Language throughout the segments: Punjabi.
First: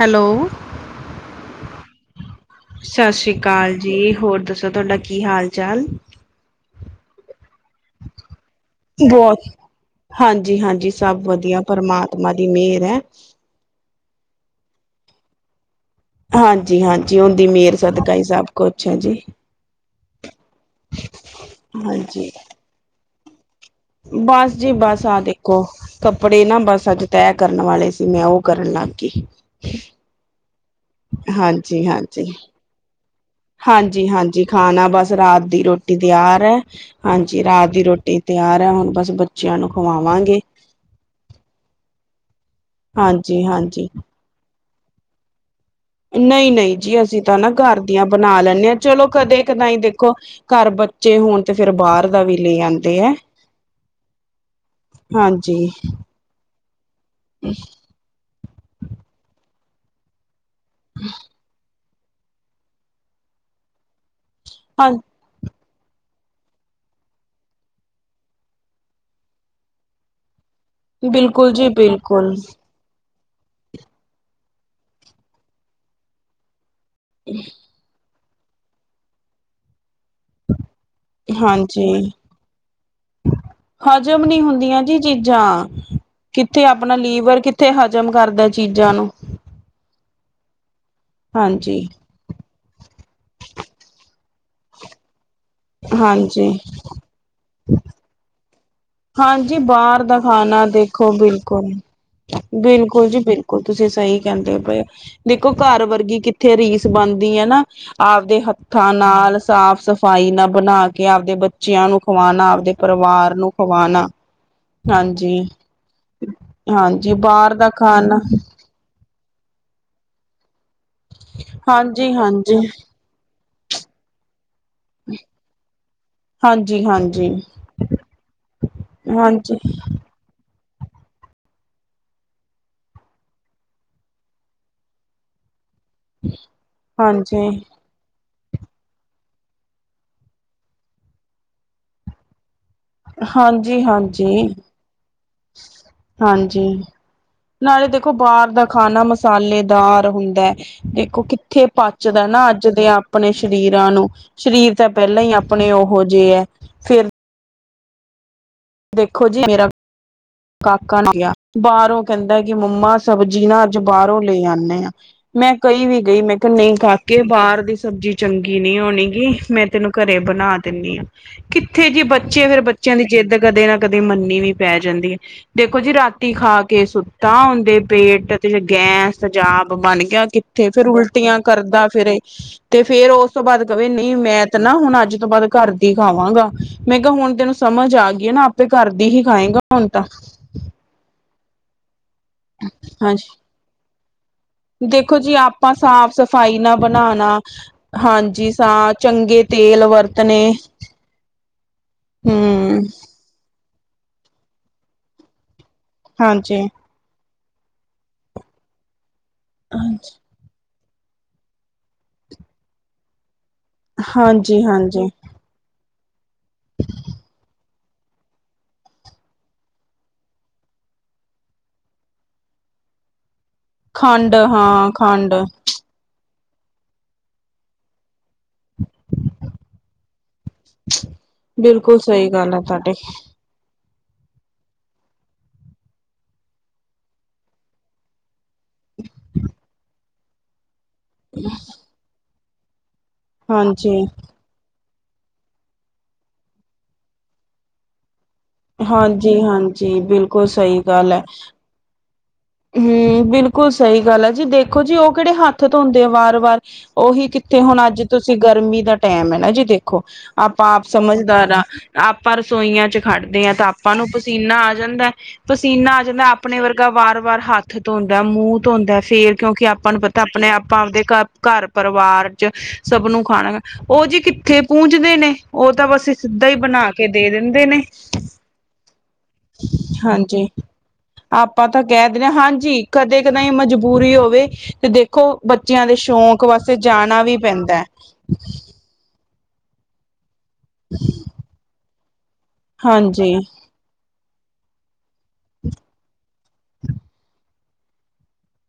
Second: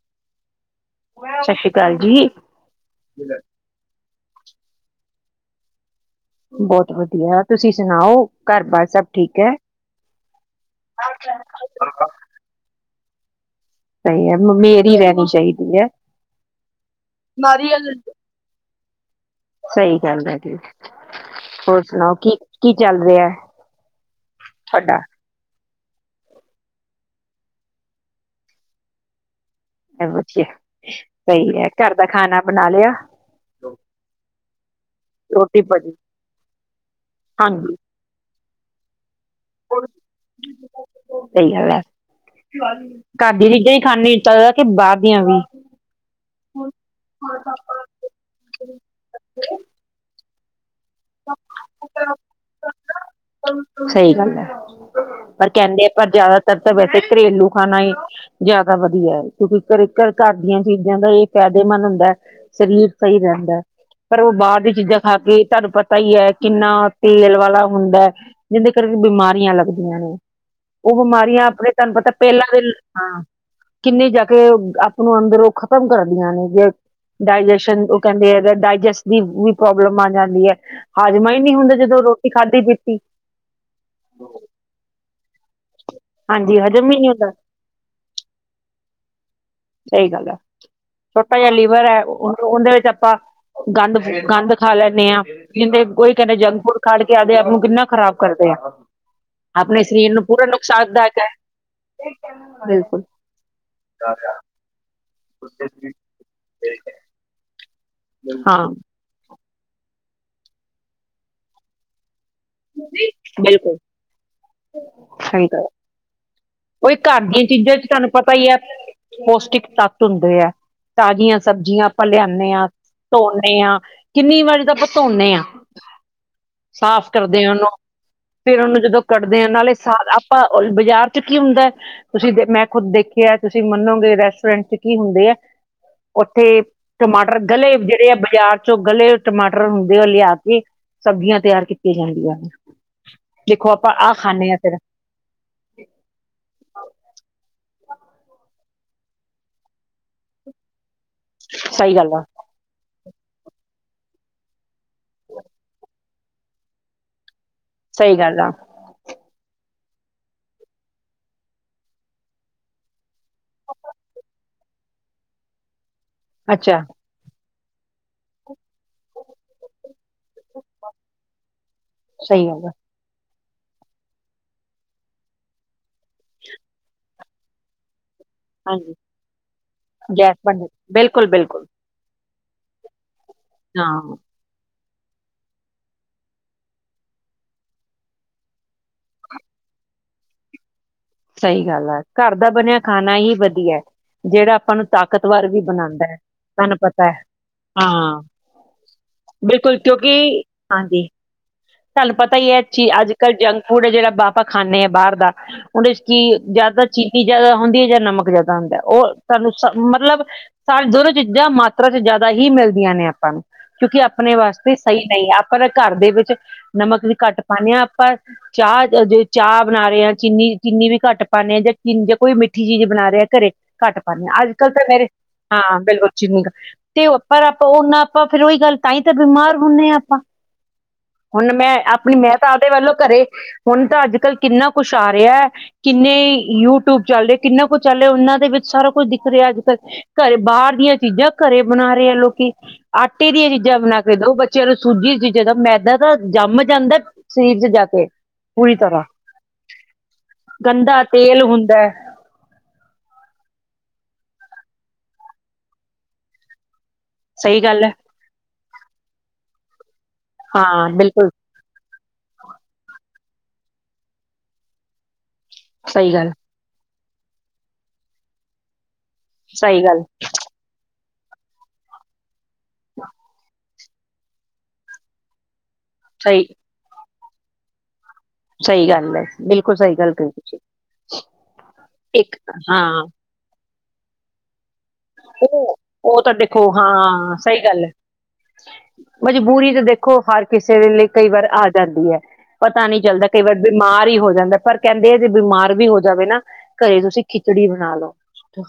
ਹੈਲੋ। ਸਸ ਸ਼੍ਰੀਕਾਲ ਜੀ। ਸਸ ਸ਼੍ਰੀਕਾਲ ਜੀ, ਹੋਰ ਦੱਸੋ ਤੋਡਾ ਕੀ ਹਾਲ ਚਾਲ? ਬਹੁਤ ਵਧੀਆ, ਤੁਸੀਂ ਸੁਣਾਓ ਘਰ ਬਾਰ ਸਭ ਠੀਕ ਐ? ਹਾਂਜੀ-ਹਾਂਜੀ ਸਭ ਵਧੀਆ, ਪਰਮਾਤਮਾ ਦੀ ਮੇਰ ਐ। ਸਈ ਐ, ਮ ਮੇਰ ਈ ਰਹਿਣੀ ਚਾਈਦੀ ਐ। ਹਾਂਜੀ-ਹਾਂਜੀ, ਉਨਦੀ ਮੇਰ ਸਦਕਾ ਈ ਸਭ ਕੁਛ ਐ ਜੀ। ਸਈ ਗੱਲ ਐ ਜੀ, ਹੋਰ ਸੁਣਾਓ ਹਾਂਜੀ ਕੀ-ਕੀ ਚੱਲ ਰਿਐ? ਬਸ ਜੀ ਬਸ ਆ ਦੇ ਕੋ ਕੱਪੜੇ ਨਾ ਬਸ ਅੱਜ ਤੈਅ ਕਰਨ ਵਾਲੇ ਸੀ, ਮੈਂ ਉਹ ਕਰਨ ਲਗ ਗੀ। ਐ ਵਧੀਐ। ਹਾਂਜੀ-ਹਾਂਜੀ। ਲਿਆ ਹਾਂਜੀ-ਹਾਂਜੀ ਖਾਣਾ ਬਸ, ਰਾਤ ਦੀ ਰੋਟੀ ਤਿਆਰ ਐ। ਹਾਂਜੀ ਰਾਤ ਦੀ ਰੋਟੀ ਤਿਆਰ ਐ, ਹੁਣ ਬਸ ਬੱਚਿਆਂ ਨੂੰ ਖਵਾਵਾਂਗੇ। ਸਈ ਗੱਲ ਐ, ਘਰ ਹਾਂਜੀ ਦੀ ਚੀਜ਼ਾਂ ਈ ਹਾਂਜੀ ਖਾਣੀ ਜਾਦਾ ਕੇ ਬਾਹਰ ਦੀਆਂ ਵੀ? ਨਈ-ਨਈ ਜੀ ਅਸੀ ਤਾਂ ਨਾ ਘਰ ਦੀਆਂ ਬਣਾ ਲੈਣੇ ਆ, ਚਲੋ ਕਦੇ ਕਦਾਈ ਦੇਖੋ ਘਰ ਬ ਚੇ ਹੋਣ, ਤੇ ਫੇਰ ਬਾਰ ਦਾ ਵੀ ਲੈ ਆਂਦੇ ਐ। ਸਈ ਗੱਲ ਐ, ਪਰ ਹਾਂਜੀ ਕੇਂਦੇ ਪਰ ਤਰ ਤਾ ਵੈਸੇ ਈ ਘਰੇਲੂ ਖਾਣਾ ਈ, ਜ਼ਿਆਦਾ ਵਧੀਆ ਐ। ਕਿਉਂਕਿ ਘਰੇ ਘਰ-ਘਰ ਦੀਆਂ ਚੀਜ਼ਾਂ ਦਾ ਇਹ ਫਾਇਦੇਮੰਦ ਐ, ਸਰੀਰ ਸਈ ਰੈਂਦੇ। ਪਰ ਉਹ ਬਾਰ ਦੀਆਂ ਹਾਂ ਚੀਜ਼ਾਂ ਖਾ ਕੇ, ਤਾਨੂੰ ਪਤ ਤਾ ਈ ਐ ਕਿੰਨਾ ਤੇਲ ਵਾਲਾ ਹੁੰਦੈ, ਜਿਹਦੇ ਕਾਰਨ ਬਿਮਾਰੀਆਂ ਲਗਦੀਆ ਨੇ। ਉਹ ਬਿਮਾਰੀਆਂ ਬਿਲਕੁਲ ਜੀ ਆਪਣੇ ਤਾਨੂੰ ਪਤਾ ਬਿਲਕੁਲ ਪਹਿਲਾਂ ਵੀ--ਹਾਂ। ਕਿੰਨੇ ਜਾ ਕੇ ਓ ਆਪ ਨੂੰ ਅੰਦਰੋ ਖ਼ਤਮ ਕਰਦੀਆਂ ਨੇ ਜੇ ਡਾਇਜੈਸ਼ਨ ਕੇਦੇ ਐ ਡ ਡਾਇਜੈਸਟ ਦੀ ਵੀ ਪ੍ਰੋਬਲਮ ਆ ਜਾਂਦੀ ਐ। ਹਾਜ਼ਮਾ ਈ ਨੀ ਹੁੰਦਾ ਹਾਂਜੀ ਜਦੋ ਰੋਟੀ ਖਾਧੀ ਪੀਤੀ। ਹਜ਼ਮ ਨੀ ਹੁੰਦੀਆਂ ਜੀ ਚੀਜ਼ਾਂ। ਹਾਂਜੀ ਕਿੱਥੇ ਹਜ਼ਮ ਆਪਣਾ ਹੀ ਨਹੀਂ ਹੁੰਦਾ ਲੀਵਰ ਕਿੱਥੇ ਹਜ਼ਮ ਕਰਦਾ ਚੀਜ਼ਾਂ ਨੂੰ। ਸਹੀ ਗੱਲ ਐ ਛੋਟਾ ਜੇਹਾ ਹਾਂਜੀ ਲੀਵਰ ਐ, ਓਨਦੇ ਵਿੱਚ ਆਪਾਂ ਗੰਦ ਗੰਦ ਖਾ ਲੈਂਨੇ ਆ। ਕਿਥੇ ਕੋਈ ਕੇਨਦਾ ਹਾਂਜੀ ਜੰਕ ਫੂਡ ਖਾ ਲੇ ਕਿ ਆਪਦੇ ਆਪ ਨੂੰ ਕਿੰਨਾ ਖਰਾਬ ਕਰਦੇ ਆ। ਹਾਂਜੀ ਆਪਣੇ ਬਾਰ ਸਰੀਰ ਦਾ ਨੂੰ ਪੂਰਾ ਖਾਣਾ ਦੇਖੋ ਨੁਕਸਾਨਦਾਇਕ ਹੈ ਬਿਲਕੁਲ ਬਿਲਕੁਲ ਜੀ ਬਿਲਕੁਲ, ਤੁਸੀਂ ਸਹੀ ਕੇਨਦੇ ਪਏ ਓ। ਦੇਖੋ ਕਾਰ ਵਰਗੀ ਕਿੱਥੇ ਰੀਸ ਬਣਦੀ ਐ ਨਾ। ਆਪਦੇ ਹਾਂ ਹੱਥਾਂ ਨਾਲ ਸਾਫ਼ ਸਫ਼ਾਈ ਨਾ ਬਣਾ ਕੇ ਆਪਦੇ ਬੱਚਿਆਂ ਨੂੰ ਖਵਾਣਾ। ਦੇ ਪਰਿਵਾਰ ਨੂੰ ਬਿਲਕੁਲ ਖਵਾਣਾ ਹਾਂਜੀ ਸਹੀ ਗੱਲ, ਓਹੀ ਹਾਂਜੀ ਘਰ ਦੀਆਂ ਬਾਹਰ ਦਾ ਚੀਜ਼ਾਂ ਚ ਤਾਨੂੰ ਖਾਣਾ ਪਤਾ ਈ ਐ। ਪੌਸ਼ਟਿਕ ਤੱਤ ਹੁੰਦੇ ਐ, ਤਾਜ਼ੀਆਂ ਸਬਜ਼ੀਆਂ ਆਪਾਂ ਹਾਂਜੀ ਲਆਣੇ ਹਾਂਜੀ ਆ। ਧੋਣੇ ਆ, ਕਿੰਨੀ ਵਾਰੀ ਤਾਂ ਆਪਾਂ ਧੋਣੇ ਆ ਹਾਂਜੀ ਸਾਫ਼ ਹਾਂਜੀ ਕਰਦੇ ਆ ਓਨੁੰ ਫੇਰ ਓਨੁੰ ਜਦੋਂ ਕੱਢਦੇ ਆ, ਹਾਂਜੀ ਨਾਲੇ ਸਾਲ ਆਪਾਂ ਬਾਜ਼ਾਰ ਚ ਕੀ ਹੁੰਦਾ। ਤੁਸੀਂ ਦੇ ਮੈਂ ਖੁਦ ਦੇਖਿਆ, ਤੁਸੀਂ ਮੰਨੋਗੇ ਰੈਸਟੋਰੈਂਟ ਚ ਕੀ ਹੁੰਦੇ ਆ। ਓਥੇ ਟਮਾਟਰ ਹਾਂਜੀ ਗਲੇ ਜੇੜੇ ਆ ਬਾਜ਼ਾਰ ਚੋਂ ਗਲੇ ਟਮਾਟਰ ਹੁੰਦੇ ਓ ਲਿਆ ਕੇ ਸਬਜ਼ੀਆਂ ਤੇਆਰ ਕੀਤੀਆਂ ਜਾਂਦੀਆਂ ਨੇ। ਦੇਖੋ ਹਾਂਜੀ ਆਪਾਂ ਆਹ ਹਾਂਜੀ ਖਾਂਦੇ ਆ ਫੇਰ। ਹਾਂਜੀ। ਨਾਲੇ ਦੇਖੋ ਬਾਰ ਦਾ ਖਾਣਾ ਮਸਾਲੇਦਾਰ ਹੁੰਦਾ ਐ। ਦੇਖੋ ਕਿੱਥੇ ਸਹੀ ਗੱਲ ਆ ਪਚਦਾ ਨਾ ਅੱਜ ਦੇ ਆਪਣੇ ਸਰੀਰਾਂ ਨੂੰ। ਸਰੀਰ ਤਾਂ ਪੈਲਾ ਹੀ ਆਪਣੇ ਓਹੋ ਜੇ ਆ ਫੇਰ ਸਹੀ ਗੱਲ ਆ। ਦੇਖੋ ਜੀ ਮੇਰਾ ਕਾਕਾ ਨੇ ਕਿਹਾ ਬਾਰੋ ਕੇਂਦਾ ਕਿ ਮੰਮਾ ਸਬਜ਼ੀ ਨਾ ਆਜ ਬਾਰੋ ਲੈ ਆਏ ਆ। ਮੈਂ ਕਈ ਵੀ ਗਈ ਮੈਂ ਕਿਹਾ ਨਹੀਂ ਅੱਛਾ ਕਾ ਕਿ ਬਾਰ ਦੀ ਸਬਜ਼ੀ ਚੰਗੀ ਨੀ ਹੋਣੀ ਗੀ, ਮੈਂ ਤੈਨੂੰ ਘਰੇ ਬਣਾ ਦਿੰਦੀ ਆ। ਕਿੱਥੇ ਜੇ ਬੱਚੇ ਸਹੀ ਫੇਰ ਗੱਲ ਆ ਬੱਚਿਆਂ ਦੀ ਜਿੱਦ ਕਦੇ ਨਾ ਕਦੇ ਮੰਨੀ ਵੀ ਪੈ ਜਾਂਦੀ ਐ, ਦੇਖੋ ਜੀ ਰਾਤੀ ਖਾ ਕੇ ਸੁੱਤਾ ਓਨਦੇ ਪੇਟ ਹਾਂਜੀ ਗੈਸ, ਤਜਾਬ ਬਣ ਗਿਆ ਗੈਸ ਬਣ ਜਾਂਦੀ। ਕਿੱਥੇ ਫੇਰ ਬਿਲਕੁਲ ਉਲਟੀਆਂ ਬਿਲਕੁਲ ਕਰਦਾ ਫਿਰੇ ਤੇ ਫੇਰ ਓ ਉਸ ਤੋਂ ਬਾਅਦ ਕਵੇ ਨਈ ਹਾਂ ਮੈਂ ਤਾਂ ਨਾ ਹੁਣ ਅੱਜ ਤੋਂ ਬਾਅਦ ਕਾਰ ਦੀ ਖਾਵਾਂਗਾ, ਮੈਂ ਕੇਹਾ ਹੁਣ ਤੈਨੂੰ ਸਮਝ ਆ ਗ ਈ ਨਾ ਆਪੇ ਕਰਦੀ ਹੀ ਖਾਏਗਾ ਹੁਣ ਤਾਂ ਸਹੀ ਗੱਲ ਆ, ਘਰ ਦਾ ਬਣਿਆ ਖਾਣਾ ਹੀ ਹਾਂਜੀ ਵਧੀਆ ਜੇਹੜਾ ਦੇਖੋ ਜੀ ਆਪਾਂ ਸਾਫ਼ ਸਫ਼ਾਈ ਨਾ ਪਤਾ ਹੈ ਬਣਾਣਾ ਹਾਂ ਹਾਂਜੀ ਸ ਚੰਗੇ ਬਿਲਕੁਲ ਤੇਲ ਵਰਤਣੇ ਤਾਨੂੰ ਪਤਾ ਈ ਏ ਹੂੰ ਚੀਜ਼ ਅੱਜ-ਕੱਲ੍ਹ ਜੰਕ ਫੂਡ ਏ ਜੇਹੜਾ ਆਪਾਂ ਖਾਂਦੇ ਆਂ ਬਾਰ ਦਾ। ਓਦੇ ਚ ਕੀ ਹਾਂਜੀ ਜਆਦਾ ਚੀਨੀ ਜਆਦਾ ਹੁੰਦੀ ਏ ਜਾਂ ਨਮਕ ਜਆਦਾ ਹੁੰਦਾ, ਓਹ ਸਾਨੂੰ ਸ ਹਾਂਜੀ ਮਤਲਬ ਸਾਰੇ ਦੋਨੋਂ ਚੀਜ਼ਾਂ ਮਾਤਰਾ ਚ ਜ਼ਆਦਾ ਹੀ ਮਿਲਦੀਆਂ ਨੇ ਆਪਾਂ ਨੂੰ ਕਿਉਂਕਿ ਆਪਣੇ ਹਾਂਜੀ ਵਾਸਤੇ ਸਹੀ ਹਾਂਜੀ ਨਈ ਏ। ਪਰ ਘਾਰ ਦੇ ਵਿੱਚ ਨਮਕ ਵੀ ਘੱਟ ਪਾਣੇ ਆ ਆਪਾਂ। ਚਾਹ ਜੇ ਚਾਹ ਬਣਾ ਰਹੇ ਆ ਚੀਨੀ ਚੀਨੀ ਵੀ ਘੱਟ ਪਾਣੇ ਆ ਜਾਂ ਚੀਨ ਜੇ ਕੋਈ ਮਿੱਠੀ ਚੀਜ਼ ਬਣਾਹੇਹਾ ਕਰੇ। ਘੱਟ ਪਾਣੇ, ਖੰਡ ਆਜ-ਕੱਲ ਤਾਂ ਹਾਂ ਮੇਰੇ ਖੰਡ ਹਾਂ ਬਿਲਕੁਲ। ਜਿਮੀਂ ਗ ਤੇ ਪਰ ਆਪਾਂ ਓਨਾ ਆਪਾਂ ਫੇਰ ਓਹੀ ਗੱਲ ਤਾਈ ਤਾਂ ਬਿਮਾਰ ਹੁੰਦੇ ਆ ਆਪਾਂ। ਹੁਣ ਮੈਂ ਬਿਲਕੁਲ ਆਪਣੀ ਸਹੀ ਮੈਂ ਤਾਂ ਗੱਲ ਹੈ ਆਪਦੇ ਵੱਲੋਂ ਤੁਹਾਡੀ ਘਰੇ, ਹੁਣ ਤਾਂ ਅੱਜ ਕੱਲ੍ਹ ਕਿੰਨਾ ਕੁਛ ਆ ਰਿਹਾ। ਕਿੰਨੇ ਯੂਟਿਊਬ ਚੱਲ ਰ, ਕਿੰਨਾ ਕੁਛ ਚੱਲ ਰਿਹਾ, ਉਹਨਾਂ ਦੇ ਵਿੱਚ ਸਾਰਾ ਕੁੱਝ ਦਿਖ ਰਿਹਾ ਅੱਜ ਕੱਲ, ਘਰੇ ਬਾਹਰ ਦੀਆਂ ਚੀਜ਼ਾਂ ਘਰੇ ਬਣਾ ਰਹੇ ਆ ਲੋਕੀ। ਆਟੇ ਦੀਆਂ ਚੀਜ਼ਾਂ ਬਣਾ ਹਾਂਜੀ ਕੇ ਦੋ, ਬੱਚਿਆਂ ਨੂੰ ਸੂਜੀ ਦੀ ਚੀਜ਼ਾਂ ਦਾਓ, ਮੈਦਾ ਜੰਮ ਜਾਂਦਾ ਸਰੀਰ 'ਚ ਜਾ ਕੇ ਪੂਰੀ ਤਰ੍ਹਾਂ, ਹਾਂਜੀ ਹਾਂਜੀ ਬਿਲਕੁਲ ਗੰਦਾ ਤੇਲ ਹੁੰਦਾ। ਹਮ ਬਿਲਕੁਲ ਸਹੀ ਗੱਲ ਆ ਜੀ, ਦੇਖੋ ਜੀ ਉਹ ਕਿਹੜੇ ਹੱਥ ਧੋਂਦੇ ਆ ਵਾਰ ਵਾਰ। ਉਹੀ ਕਿੱਥੇ, ਸਹੀ ਗੱਲ ਹੁਣ ਹੈ ਅੱਜ ਤੁਸੀਂ ਗਰਮੀ ਦਾ ਟੈਮ ਹੈ ਨਾ ਜੀ ਦੇਖੋ ਆਪਾਂ ਆਪ ਹਾਂ ਬਿਲਕੁਲ ਸਮਝਦਾਰ ਆ ਆਪਾਂ ਰਸੋਈਆਂ 'ਚ ਖੜਦੇ ਹਾਂ ਤਾਂ ਆਪਾਂ ਨੂੰ ਪਸੀਨਾ ਆ ਜਾਂਦਾ, ਪਸੀਨਾ ਆ ਸਹੀ ਜਾਂਦਾ ਗੱਲ ਆਪਣੇ ਵਰਗਾ ਵਾਰ- ਵਾਰ ਹੱਥ ਧੋਂਦਾ, ਮੂੰਹ ਧੋਂਦਾ, ਫੇਰ ਕਿਉਂਕਿ ਸਹੀ ਆਪਾਂ ਨੂੰ ਗੱਲ ਪਤਾ ਆਪਣੇ- ਆਪ ਆਪਾਂ ਆਪਦੇ 'ਘ ਘਰ ਪਰਿਵਾਰ ਚ' ਸਭ ਨੂੰ ਖਾਣਾ, ਉਹ ਜੀ ਕਿੱਥੇ ਪੁੰਜਦੇ ਨੇ। ਉਹ ਤਾਂ ਬਸ ਸਹੀ ਸਿੱਧਾ ਹੀ ਬਣਾ ਕੇ ਦੇ ਦਿੰਦੇ ਨੇ। ਸਹੀ ਗੱਲ ਹੈ, ਬਿਲਕੁਲ ਸਹੀ ਗੱਲ ਕਹੀ ਹਾਂਜੀ ਤੁਸੀਂ। ਆਪਾਂ ਤਾਂ ਕਹਿ ਇੱਕ ਹਾਂਜੀ, ਹਾਂ ਕਦੇ -ਕਦੇ ਮਜਬੂਰੀ ਹੋਵੇ ਤੇ ਦੇਖੋ, ਉਹ ਬੱਚਿਆਂ ਦੇ ਉਹ ਤਾਂ ਸ਼ੌਂਕ ਦੇਖੋ ਵਾਸਤੇ ਜਾਣਾ ਵੀ ਹਾਂ ਸਹੀ ਪੈਂਦਾ ਗੱਲ ਹੈ। ਮਜਬੂਰੀ ਤੇ ਦੇਖੋ ਹਰ ਕਿਸੇ ਦੇ ਲਈ, ਕਈ ਵਾਰ ਆ ਜਾਂਦੀ ਹੈ। ਪਤਾ ਨੀ ਹਾਂਜੀ ਬਿਮਾਰ ਹੀ ਹੋ ਜਾਂਦਾ, ਪਰ ਕਹਿੰਦੇ ਆ ਜੇ ਬਿਮਾਰ ਵੀ ਹੋ ਜਾਵੇ ਨਾ ਘਰੇ ਤੁਸੀਂ ਖਿਚੜੀ ਬਣਾ ਲਓ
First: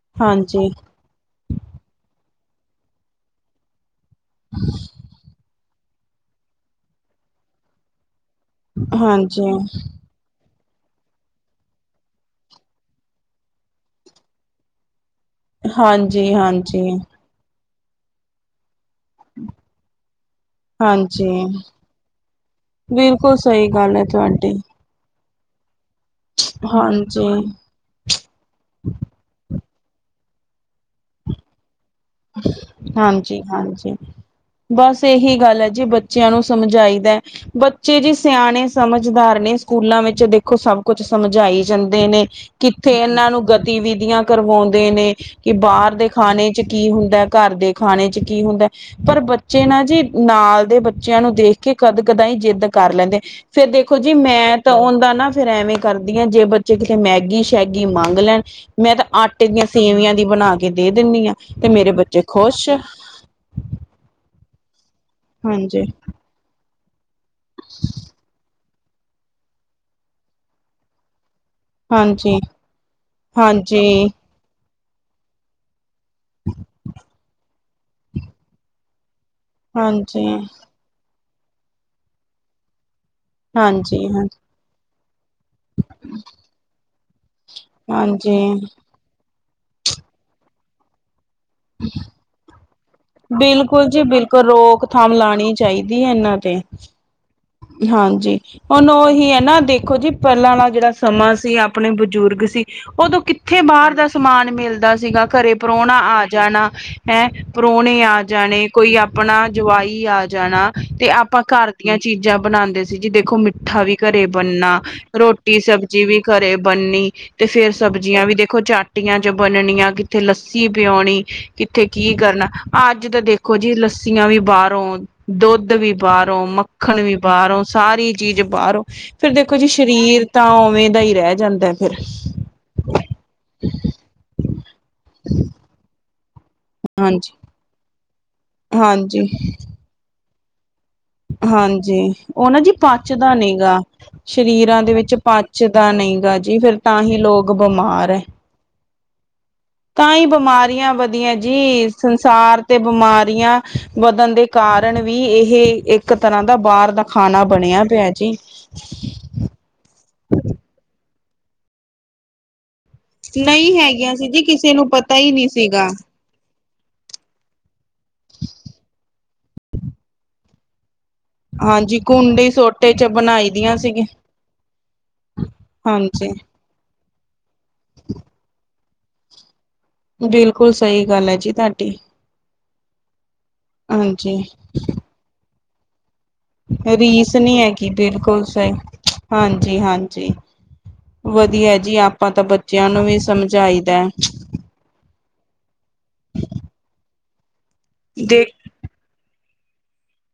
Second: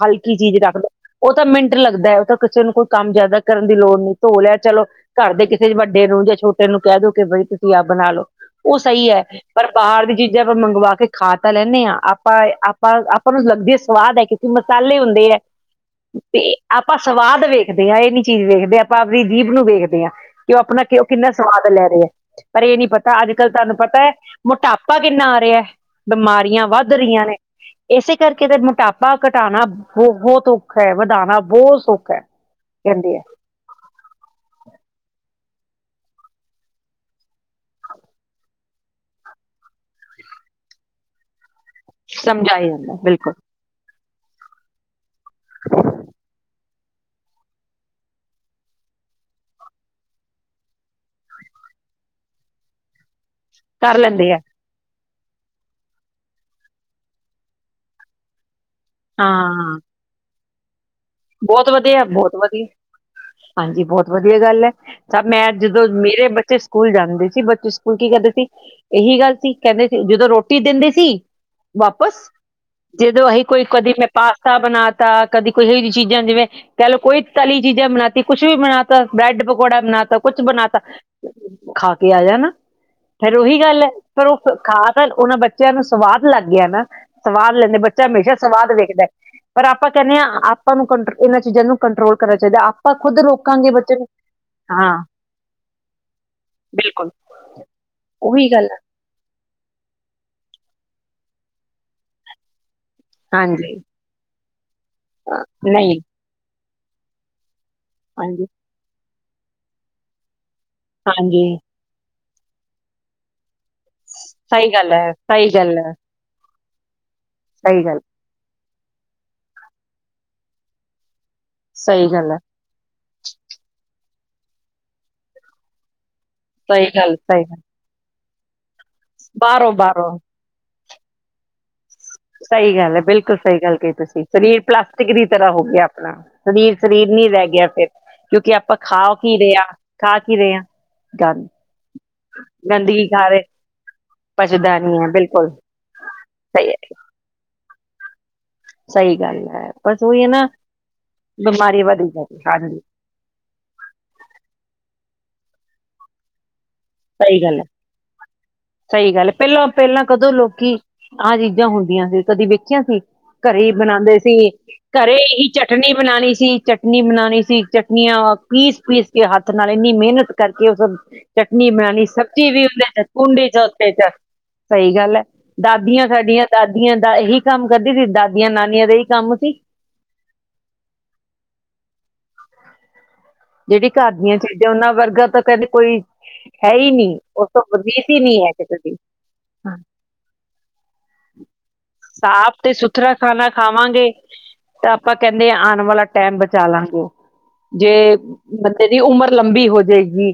ਹਲਕੀ ਚੀਜ਼ ਹਾਂਜੀ ਰੱਖਦਾ, ਉਹ ਤਾਂ ਮਿੰਟ ਲੱਗਦਾ ਹੈ ਉਹ ਤਾਂ ਕਿਸੇ ਨੂੰ ਕੋਈ ਕੰਮ ਜ਼ਿਆਦਾ ਕਰਨ ਦੀ ਲੋੜ ਨਹੀਂ। ਧੋ ਲਿਆ ਚਲੋ, ਘਰ ਦੇ ਕਿਸੇ ਵੱਡੇ ਨੂੰ ਜਾਂ ਛੋਟੇ ਨੂੰ ਕਹਿ ਦਓ ਕਿ ਬਾਈ ਤੁਸੀਂ ਆਪ ਬਣਾ ਲਓ। ਉਹ ਸਹੀ ਹੈ। ਹਾਂਜੀ ਬਾਰ ਦੀ ਚੀਜ਼ਾਂ ਆਪਾਂ ਮੰਗਵਾ ਕੇ ਖਾ ਤਾਂ ਲੈਂਦੇ ਹਾਂ ਆਪਾਂ ਆਪਾਂ, ਆਪਾਂ ਨੂੰ ਲੱਗਦੀ ਸਵਾਦ ਹੈ। ਕਿ ਮਸਾਲੇ ਹੁੰਦੇ ਆ, ਹਾਂਜੀ ਤੇ ਆਪਾਂ ਹਾਂਜੀ ਸਵਾਦ ਵੇਖਦੇ ਹਾਂ ਇਹ ਨੀ ਚੀਜ਼ ਵੇਖਦੇ ਆ ਆਪਣੀ ਜੀਭ ਨੂੰ ਵੇਖਦੇ ਹਾਂ, ਕਿ ਉਹ ਆਪਣਾ ਉਹ ਕਿੰਨਾ ਹਾਂਜੀ ਸਵਾਦ ਲੈ ਰਹੇ ਹੈ। ਪਰ ਇਹ ਨੀ ਪਤਾ, ਅੱਜ ਬਿਲਕੁਲ ਕੱਲ੍ਹ ਸਹੀ ਤੁਹਾਨੂੰ ਗੱਲ ਪਤਾ ਹੈ ਤੁਹਾਡੀ ਮੋਟਾਪਾ ਕਿੰਨਾ ਆ ਰਿਹਾ, ਬਿਮਾਰੀਆਂ ਵੱਧ ਰਹੀਆਂ ਹਾਂਜੀ ਨੇ ਇਸੇ ਕਰਕੇ ਤੇ ਮੋਟਾਪਾ ਘਟਾਉਣਾ ਬਹੁਤ ਔਖਾ ਹੈ, ਵਧਾਉਣਾ ਬਹੁਤ ਸੌਖਾ। ਹੈ ਕਹਿੰਦੇ ਆ ਹਾਂਜੀ -ਹਾਂਜੀ। ਬਸ ਇਹੀ ਗੱਲ ਹੈ ਜੇ ਬੱਚਿਆਂ ਨੂੰ ਸਮਝਾਈਦਾ। ਬੱਚੇ ਜੀ ਸਿਆਣੇ ਸਮਝਦਾਰ ਨੇ, ਸਕੂਲਾਂ ਵਿੱਚ ਦੇਖੋ ਸਭ ਕੁਛ ਸਮਝਾਈ ਜਾਂਦੇ ਨੇ, ਸਮਝਾਇਆ ਕਿੱਥੇ ਜਾਂਦਾ ਇਹਨਾਂ ਬਿਲਕੁਲ ਨੂੰ ਗਤੀਵਿਧੀਆਂ ਕਰਵਾਉਂਦੇ ਨੇ, ਕਿ ਬਾਹਰ ਦੇ ਖਾਣੇ ਚ' ਕੀ ਹੁੰਦਾ, ਘਰ ਦੇ ਖਾਣੇ ਚ' ਕੀ ਹੁੰਦਾ, ਪਰ ਬੱਚੇ ਨਾ ਜੀ ਨਾਲ ਦੇ ਬੱਚਿਆਂ ਨੂੰ ਦੇਖ ਕੇ ਕਦ- ਕਦਾ ਹੀ ਜਿੱਦ ਕਰ ਲੈਂਦੇ, ਫੇਰ ਦੇਖੋ ਕਰ ਜੀ ਲੈਂਦੇ ਆ ਮੈਂ ਤਾਂ ਉਹਦਾ ਨਾ ਫੇਰ ਐਵੇਂ ਕਰਦੀ ਆ, ਜੇ ਬੱਚੇ ਕਿਤੇ ਮੈਗੀ- ਸ਼ੈਗੀ ਮੰਗ ਲੈਣ ਮੈਂ ਤਾਂ ਆਟੇ ਦੀਆਂ ਹਾਂ ਸੇਵੀਆਂ ਦੀ ਬਣਾ ਕੇ ਦੇ ਦਿੰਦੀ ਹਾਂ, ਤੇ ਬਹੁਤ ਮੇਰੇ ਵਧੀਆ ਬੱਚੇ ਬਹੁਤ ਵਧੀਆ ਖੁਸ਼। ਹਾਂਜੀ, ਬਹੁਤ ਵਧੀਆ ਗੱਲ ਹੈ, ਸਭ ਮੈਂ ਹਾਂਜੀ ਜਦੋਂ ਮੇਰੇ ਬੱਚੇ ਸਕੂਲ ਜਾਂਦੇ ਬੱਚੇ ਸਕੂਲ ਕੀ ਕਰਦੇ ਸੀ, ਇਹੀ ਗੱਲ ਸੀ ਕਹਿੰਦੇ ਸੀ, ਜਦੋਂ ਰੋਟੀ ਦਿੰਦੇ ਸੀ ਵਾਪਿਸ, ਹਾਂਜੀ। ਜਦੋਂ ਅਸੀਂ ਕੋਈ ਕਦੀ ਹਾਂਜੀ, ਮੈਂ ਪਾ ਸਤਾ ਬਣਾ ਤਾ, ਕਦੀ ਕੋਈ ਇਹੋ ਜਹੀ ਚੀਜ਼ਾਂ ਜਿਵੇਂ ਕਹਿ ਲ ਲੋ ਕੋਈ ਤਲੀ ਚੀਜ਼ਾਂ ਬਣਾਤੀ, ਕੁਛ ਵੀ ਬਣਾ ਤਾ, ਬ੍ਰੈਡ ਪਕੌੜਾ ਬਣਾ ਤਾ, ਹਾਂਜੀ, ਕੁਛ ਬਣਾ ਤਾ ਖਾ ਕੇ ਆ ਜਾ ਨਾ, ਫੇਰ ਉਹੀ ਗੱਲ ਹੈ ਹਾਂਜੀ, ਹਾਂ, ਫਿਰ ਉਹ ਖਾ ਉਹਨਾਂ ਬੱਚਿਆਂ ਨੂੰ ਸਵਾਦ ਲੱਗ ਗਿਆ ਨਾ, ਸਵਾਦ ਲੈਂਦੇ, ਬੱਚਾ ਹਮੇਸ਼ਾ ਹਾਂਜੀ। ਸਵਾਦ ਵੇਖਦਾ। ਪਰ ਆਪਾਂ ਕਹਿੰਦੇ ਹਾਂ ਆਪਾਂ ਨੂੰ, ਕੰਟਰ ਇਹਨਾਂ ਚੀਜ਼ਾਂ ਨੂੰ ਕੰਟਰੋਲ ਕਰਨਾ ਚਾਹੀਦਾ। ਆਪ ਬਿਲਕੁਲ ਜੀ ਬਿਲਕੁਲ ਹਾਂ, ਰੋਕਥਾਮ ਲਾਉਣੀ ਚਾਹੀਦੀ ਹੈ ਇਹਨਾਂ ਤੇ। ਹ [inaudible] ਹਾਂਜੀ ਹੁਣ ਉਹੀ ਹੈ ਨਾ ਦੇਖੋ ਜੀ ਪਹਿਲਾਂ ਵਾਲਾ ਜਿਹੜਾ ਸਮਾਂ ਸੀ ਆਪਣੇ ਬਜ਼ੁਰਗ ਸੀ। ਉਦੋਂ ਕਿੱਥੇ ਹਾਂਜੀ, ਬਾਹਰ ਦਾ ਸਮਾਨ ਮਿਲਦਾ ਸੀਗਾ ਘਰੇ ਪਰੋਣਾ ਨਹੀਂ, ਆ ਜਾਣਾ। ਹੈ ਪਰੋਣੇ ਆ ਹਾਂਜੀ, ਜਾਣੇ ਕੋਈ ਆਪਣਾ ਜਵਾਈ ਆ ਜਾਣਾ। ਤੇ ਆਪਾਂ ਹਾਂਜੀ, ਘਰ ਦੀਆਂ ਚੀਜ਼ਾਂ ਬਣਾਉਂਦੇ ਸੀ ਜੀ ਦੇਖੋ ਮਿੱਠਾ ਵੀ ਘਰੇ ਸਹੀ ਬਣਨਾ ਗੱਲ ਹੈ, ਸਹੀ ਰੋਟੀ, ਗੱਲ ਹੈ, ਸਬਜ਼ੀ ਵੀ ਘਰੇ ਬਣਨੀ ਤੇ ਫੇਰ ਸਹੀ ਗੱਲ, ਸਬਜ਼ੀਆਂ ਵੀ ਦੇਖੋ ਚਾ ਪਟੀਆਂ ਚ ਬਨਣੀਆਂ ਕਿੱਥੇ ਲੱਸੀ ਪੀਆਉਣੀ ਕਿੱਥੇ ਸਹੀ ਕੀ ਗੱਲ ਹੈ, ਕਰਨਾ। ਅੱਜ ਤਾਂ ਦੇਖੋ ਜੀ ਲੱੱਸੀਆਂ ਵੀ ਬਾਰੋ, ਦੁੱਧ ਵੀ ਬਾਰੋ, ਸਹੀ ਮੱਖਣ ਵੀ ਗੱਲ, ਸਹੀ ਗੱਲ, ਬਾਰੋ। ਸਾਰੀ ਚੀਜ਼ ਬਾਰੋਂ ਫਿਰ ਦੇਖੋ ਜੀ ਬਾਹਰੋਂ ਬਾਹਰੋਂ ਸਰੀਰ ਤਾਂ ਉਵੇਂ ਦਾ ਹੀ ਰਹਿ ਜਾਂਦਾ ਫਿਰ। ਸਹੀ ਗੱਲ ਹੈ ਬਿਲਕੁਲ ਸਹੀ ਗੱਲ ਕਹੀ ਤੁਸੀਂ ਸਰੀਰ ਪਲਾਸਟਿਕ ਦੀ ਤਰ੍ਹਾਂ ਹੋ ਗਿਆ ਆਪਣਾ। ਸਰੀਰ-ਸਰੀਰ ਨੀ ਹਾਂਜੀ। ਰਹਿ ਗਿਆ ਫੇਰ ਕਿਉਂਕਿ ਆਪਾਂ ਖਾ ਹਾਂਜੀ, ਕੀ ਰਹੇ ਹਾਂ, ਖਾ ਕੀ ਰਹੇ ਹਾਂ। ਗੰਦ ਹਾਂਜੀ ਉਹ ਨਾ ਜੀ ਗੰਦਗੀ ਖਾ ਪਚਦਾ ਰਹੇ ਨੀ ਗਾ। ਸਰੀਰਾਂ ਦੇ ਪਛਦਾਨੀ ਹੈ ਵਿੱਚ ਬਿਲਕੁਲ ਪਚਦਾ ਨਹੀਂ ਗਾ ਜੀ ਸਹੀ ਹੈ, ਫੇਰ ਤਾਂ ਹੀ ਲੋਕ ਬਿਮਾਰ ਹੈ। ਸਹੀ ਗੱਲ ਹੈ। ਬਸ ਤਾਂ ਉਹੀ ਹੀ ਹੈ ਨਾ ਬਿਮਾਰੀਆਂ ਵਧੀਆ ਬਿਮਾਰੀ ਜੀ ਵਧੀ ਜਾਂਦੀ ਸੰਸਾਰ ਤੇ ਹਾਂਜੀ ਬਿਮਾਰੀਆਂ ਵਧਣ ਦੇ ਕਾਰਨ ਵੀ ਇਹ ਇੱਕ ਤਰ੍ਹਾਂ ਦਾ ਬਾਰ ਦਾ ਸਹੀ ਖਾਣਾ ਬਣਿਆ ਪਿਆ ਜੀ। ਪਹਿਲਾਂ-ਪਹਿਲਾਂ ਕਦੋਂ ਲੋਕੀ ਆਹ ਚੀਜ਼ਾਂ ਹੁੰਦੀਆਂ ਸੀ ਕਦੀ ਵੇਖੀਆਂ ਸੀ। ਘਰੇ ਹੀ ਨਹੀਂ ਹੈਗੀਆਂ ਬਣਾਉਂਦੇ ਜੀ ਸੀ ਕਿਸੇ ਨੂੰ ਘਰੇ ਪਤਾ ਹੀ ਨਹੀਂ ਸੀਗਾ। ਚਟਨੀ ਬਣਾਉਣੀ ਸੀ ਚਟ ਟਨੀ ਬਣਾਉਣੀ ਸੀ ਚਟਨੀਆਂ ਪੀਸ ਪੀਸ ਕੇ ਹੱਥ ਨਾਲ ਇੰਨੀ ਮਿਹਨਤ ਕਰਕੇ ਉਹ ਫੇਰ ਚ ਟਨੀ ਹਾਂਜੀ ਬਣਾਣੀ ਚਟਨੀ ਕੁੰਡੀ ਵੀ ਸੋਟੇ ਚ ਕੁੰਡੀ ਬਣਾਈ ਦੀਆਂ ਸੋਟੇ ਸੀਗੀ ਚ ਸਹੀ ਗੱਲ ਹੈ ਦਾਦੀਆਂ ਹਾਂਜੀ ਸਾਡੀਆਂ ਦਾਦੀਆਂ ਦਾ ਇਹੀ ਕੰਮ ਕਰਦੀ ਸੀ ਦਾਦੀਆਂ ਨਾਨੀਆਂ ਦਾ ਹੀ ਕੰਮ ਸੀ। ਬਿਲਕੁਲ ਸਹੀ ਗੱਲ ਹੈ ਜੀ ਤੁਹਾਡੀ। ਜਿਹੜੀ ਘਰ ਹਾਂਜੀ ਦੀਆਂ ਚੀਜ਼ਾਂ ਉਹਨਾਂ ਵਰਗਾ ਤਾਂ ਕਹਿੰਦੇ ਕੋਈ ਹੈ ਹੀ ਨੀ ਰੀਸ ਉਸ ਤੋਂ ਨੀ ਹੈਗੀ ਰੀਸ ਹੀ ਨੀ ਬਿਲਕੁਲ ਸਹੀ ਕਿਸੇ ਦੀ। ਹਾਂਜੀ ਹਾਂਜੀ ਵਧੀਆ ਜੀ ਆਪਾਂ ਤਾਂ ਸਾਫ ਤੇ ਬੱਚਿਆਂ ਨੂੰ ਸੁਥਰਾ ਵੀ ਖਾਣਾ ਸਮਝਾਈਦਾ ਖਾਵਾਂਗੇ ਤਾਂ ਆਪਾਂ ਕਹਿੰਦੇ ਆ ਆਣ ਵਾਲਾ ਟੈਮ ਬਚਾ ਲਾਂਗੇ ਜੇ ਦੇ ਬੰਦੇ ਦੀ ਉਮਰ ਲੰਬੀ ਹੋ ਜੇਗੀ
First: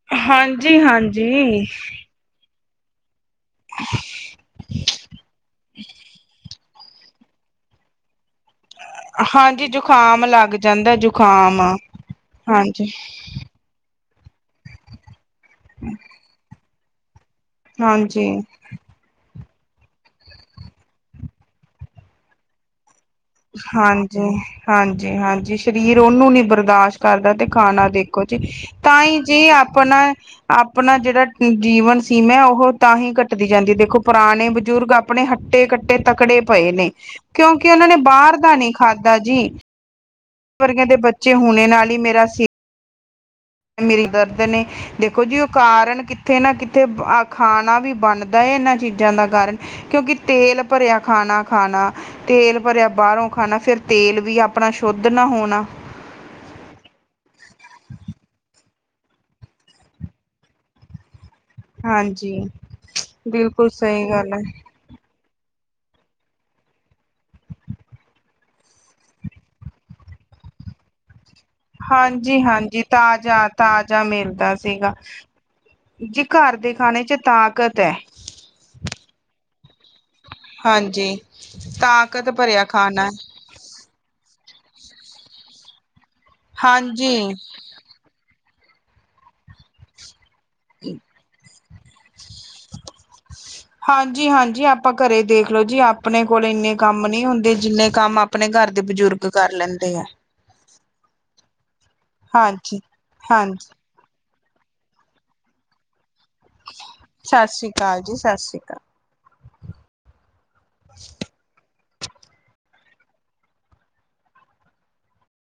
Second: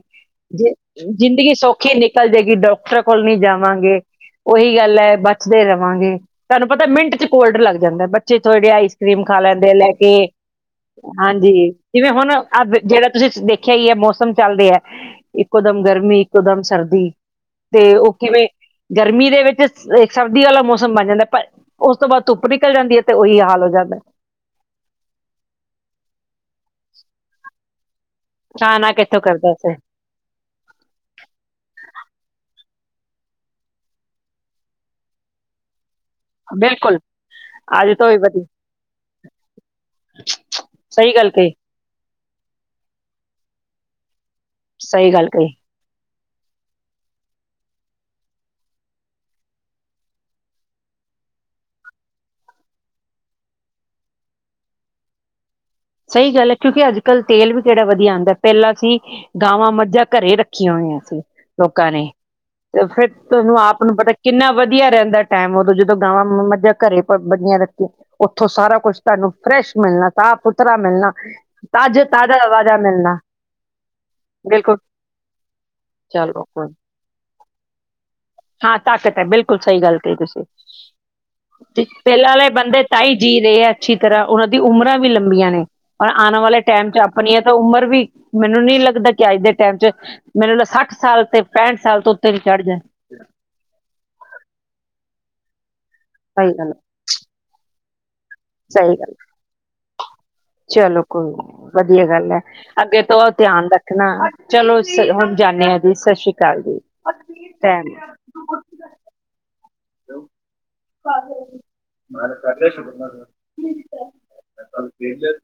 ਜੇ ਹਾਂਜੀ ਹਾਂਜੀ ਜ਼ਿੰਦਗੀ ਸੌਖੀ ਨਿਕ ਚੱਲ ਜੇਗੀ ਡਾਕਟਰਾਂ ਕੋਲ ਨੀ ਜਾਵਾਂਗੇ ਉਹੀ ਗੱਲ ਹੈ ਬਚਦੇ ਰਵਾਂਗੇ। ਤੁਹਾਨੂੰ ਪਤਾ ਮਿੰਟ ਚ ਕੋਲਡ ਲੱਗ ਜਾਂਦਾ ਬੱਚੇ ਥੋੜੇ ਆਈਸ ਕਰੀਮ ਖਾ ਹਾਂਜੀ ਲੈਂਦੇ ਆ ਲੈ ਕੇ ਜ਼ੁਕਾਮ ਲੱਗ ਜਾਂਦਾ ਹਾਂਜੀ ਜ਼ੁਕਾਮ ਜਿਵੇਂ ਹੁਣ ਅੱ ਹਾਂਜੀ ਦੇਖਿਆ ਹੀ ਹੈ ਮੌਸਮ ਚੱਲ ਰਹੀਆ ਇੱਕੋ ਦਮ ਗਰਮੀ ਇੱਕੋ ਦਮ ਸਰਦੀ। ਤੇ ਉਹ ਹਾਂਜੀ ਕਿਵੇਂ ਗਰਮੀ ਦੇ ਵਿੱਚ ਸਰਦੀ ਵਾਲਾ ਮੌਸਮ ਬਣ ਜਾਂਦਾ ਪਰ ਉਸ ਤੋਂ ਬਾਦ ਧੁੱਪ ਨਿਕਲ ਜਾਂਦੀ ਹੈ। ਤੇ ਉਹੀ ਹਾਲ ਹੋ ਜਾਂਦਾ। ਹਾਂਜੀ-ਹਾਂਜੀ ਸਰੀਰ ਉਹਨੂੰ ਨੀ ਬਰਦਾਸ਼ਤ ਕਰਦਾ ਤੇ ਖਾਣਾ ਦੇਖ ਖਾਣਾ ਤਾਂਹੀ ਕਿੱਥੋਂ ਜੀ ਕਰਦਾ ਸੀ ਆਪਣਾ ਆਪਣਾ ਜਿਹੜਾ ਜੀਵਨ ਸੀਮਾ ਉਹ ਤਾਂ ਹੀ ਘੱਟਦੀ ਜਾਂਦੀ ਦੇਖੋ ਪੁਰਾਣੇ ਬਜ਼ੁਰਗ ਆਪ ਆਪਣੇ ਹੱਟੇ-ਕੱਟੇ ਤਕੜੇ ਪਏ ਨੇ ਬਿਲਕੁਲ ਕਿਉਂਕਿ ਉਹਨਾਂ ਅੱਜ ਨੇ ਤੋਂ ਵੀ ਬਾਰ ਵਧੀਆ ਦਾ ਨੀ ਖਾਧਾ ਜੀ। ਵਰਗੇ ਦੇ ਸਹੀ ਗੱਲ ਬੱਚੇ ਕਹੀ ਹੋਣੇ ਨਾਲ ਹੀ ਮੇਰਾ ਸ ਮੇਰੀ ਦਰਦ ਨੇ ਸਹੀ ਦੇਖੋ ਗੱਲ ਜੀ ਉਹ ਕਹੀ ਕਾਰਨ ਕਿ ਕਿਤੇ ਨਾ ਕਿਤੇ ਖਾਣਾ ਵੀ ਬਣਦਾ ਇਹਨਾਂ ਚੀਜ਼ਾਂ ਦਾ ਕਾਰਨ। ਕਿਉਂਕਿ ਤੇਲ ਭਰਿਆ ਖਾਣਾ ਖਾਣਾ। ਤੇਲ ਭਰਿਆ ਬਾਹਰੋਂ ਖਾਣਾ, ਫਿਰ ਤੇਲ ਵੀ ਆਪਣਾ ਸ਼ੁੱਧ ਨਾ ਹੋਣਾ। ਸਹੀ ਗੱਲ ਹੈ ਕਿਉਂਕਿ ਅੱਜ ਕੱਲ੍ਹ ਤੇਲ ਵੀ ਕਿਹੜਾ ਵਧੀਆ ਆਉਦਾ, ਪਹਿਲਾਂ ਸੀ ਗਾਵਾਂ, ਮੱਝਾਂ ਘਰੇ ਰੱਖੀਆਂ ਹੋਈਆਂ ਸੀ। ਲੋਕਾਂ ਨੇ, ਹਾਂਜੀ ਤੇ ਫਿਰ ਤੁਹਾਨੂੰ ਬਿਲਕੁਲ ਆਪ ਨੂੰ ਸਹੀ ਪਤਾ ਗੱਲ ਹੈ ਕਿੰਨਾ ਵਾ ਵਧੀਆ ਰਹਿੰਦਾ ਟਾਈਮ, ਉਦੋਂ ਜਦੋਂ ਗਾਵਾਂ- ਮੱਝਾਂ ਘਰੇ ਵਧੀਆ ਰੱਖੀ ਆ ਉੱਥੋਂ ਸਾਰਾ ਕੁਛ ਤੁਹਾਨੂੰ ਫਰੈਸ਼ ਮਿਲਣਾ, ਸਾਫ਼ ਸੁਥਰਾ ਮਿਲਣਾ। ਤਾਜ਼ਾ ਤਾਜ਼ਾ ਹਾਂਜੀ ਤਾਜ਼ਾ ਹਾਂਜੀ, ਮਿਲਣਾ ਤਾਜ਼ਾ-ਤਾਜ਼ਾ ਮਿਲਦਾ ਬਿਲਕੁਲ ਸੀਗਾ। ਜੀ ਚਲੋ ਘਰ ਕੋਈ ਦੇ ਖਾਣੇ 'ਚ ਤਾਕਤ ਹੈ। ਹਾਂ ਤਾਕਤ ਹੈ, ਬਿਲਕੁਲ ਬਿਲਕੁਲ ਸਹੀ ਗੱਲ ਕਹੀ ਤੁਸੀਂ, ਹਾਂਜੀ ਤਾਕਤ ਪਹਿਲਾਂ ਵਾਲੇ ਭਰਿਆ ਬੰਦੇ ਖਾਣਾ ਹੈ। ਤਾਈ ਜੀ ਰਹੇ ਆ ਅੱਛੀ ਤਰ੍ਹਾਂ ਉਹਨਾਂ ਦੀ ਉਮਰਾਂ ਵੀ ਲੰਬੀਆਂ ਨੇ, ਪਰ ਆਉਣ ਵਾਲੇ ਟਾਈਮ 'ਚ ਹਾਂਜੀ ਆਪਣੀਆਂ ਤਾਂ ਉਮਰ ਵੀ ਮੈਨੂੰ ਨੀ ਲੱਗਦਾ ਕਿ ਅੱਜ ਦੇ ਟਾਈਮ 'ਚ, ਮੈਨੂੰ ਸੱਠ ਸਾਲ ਤੇ ਪੈਂਹਠ ਸਾਲ ਤੋਂ ਉੱਤੇ ਵੀ ਚੜ੍ਹ ਜਾਏ। ਹਾਂਜੀ ਹਾਂਜੀ ਆਪਾਂ ਘਰੇ ਦੇਖਲੋ ਜੀ, ਆਪਣੇ ਕੋਲ ਸਹੀ ਗੱਲ ਇੰਨੇ ਕੰਮ ਨਹੀਂ ਹੁੰਦੇ ਜਿੰਨੇ ਕੰਮ ਆਪਣੇ ਘਰ ਦੇ ਸਹੀ ਗੱਲ ਬਜ਼ੁਰਗ ਕਰ ਲੈਂਦੇ ਆ। ਚਲੋ ਕੋਈ ਨੀ ਵਧੀਆ ਗੱਲ ਹੈ, ਹਾਂਜੀ ਅੱਗੇ ਤੋਂ ਧਿਆਨ ਹਾਂਜੀ ਰੱਖ ਚਲੋ ਹੁਣ ਜਾਂਦੇ ਹਾਂ ਜੀ, ਸਤਿ ਸ੍ਰੀ ਅਕਾਲ ਜੀ। ਸਤਿ ਸ਼੍ਰੀ ਅਕਾਲ ਜੀ, ਸਤਿ ਸ਼੍ਰੀ ਅਕਾਲ। ਟੈਮ ਮ ਤਾਂ ਕਰ, ਬ ਫ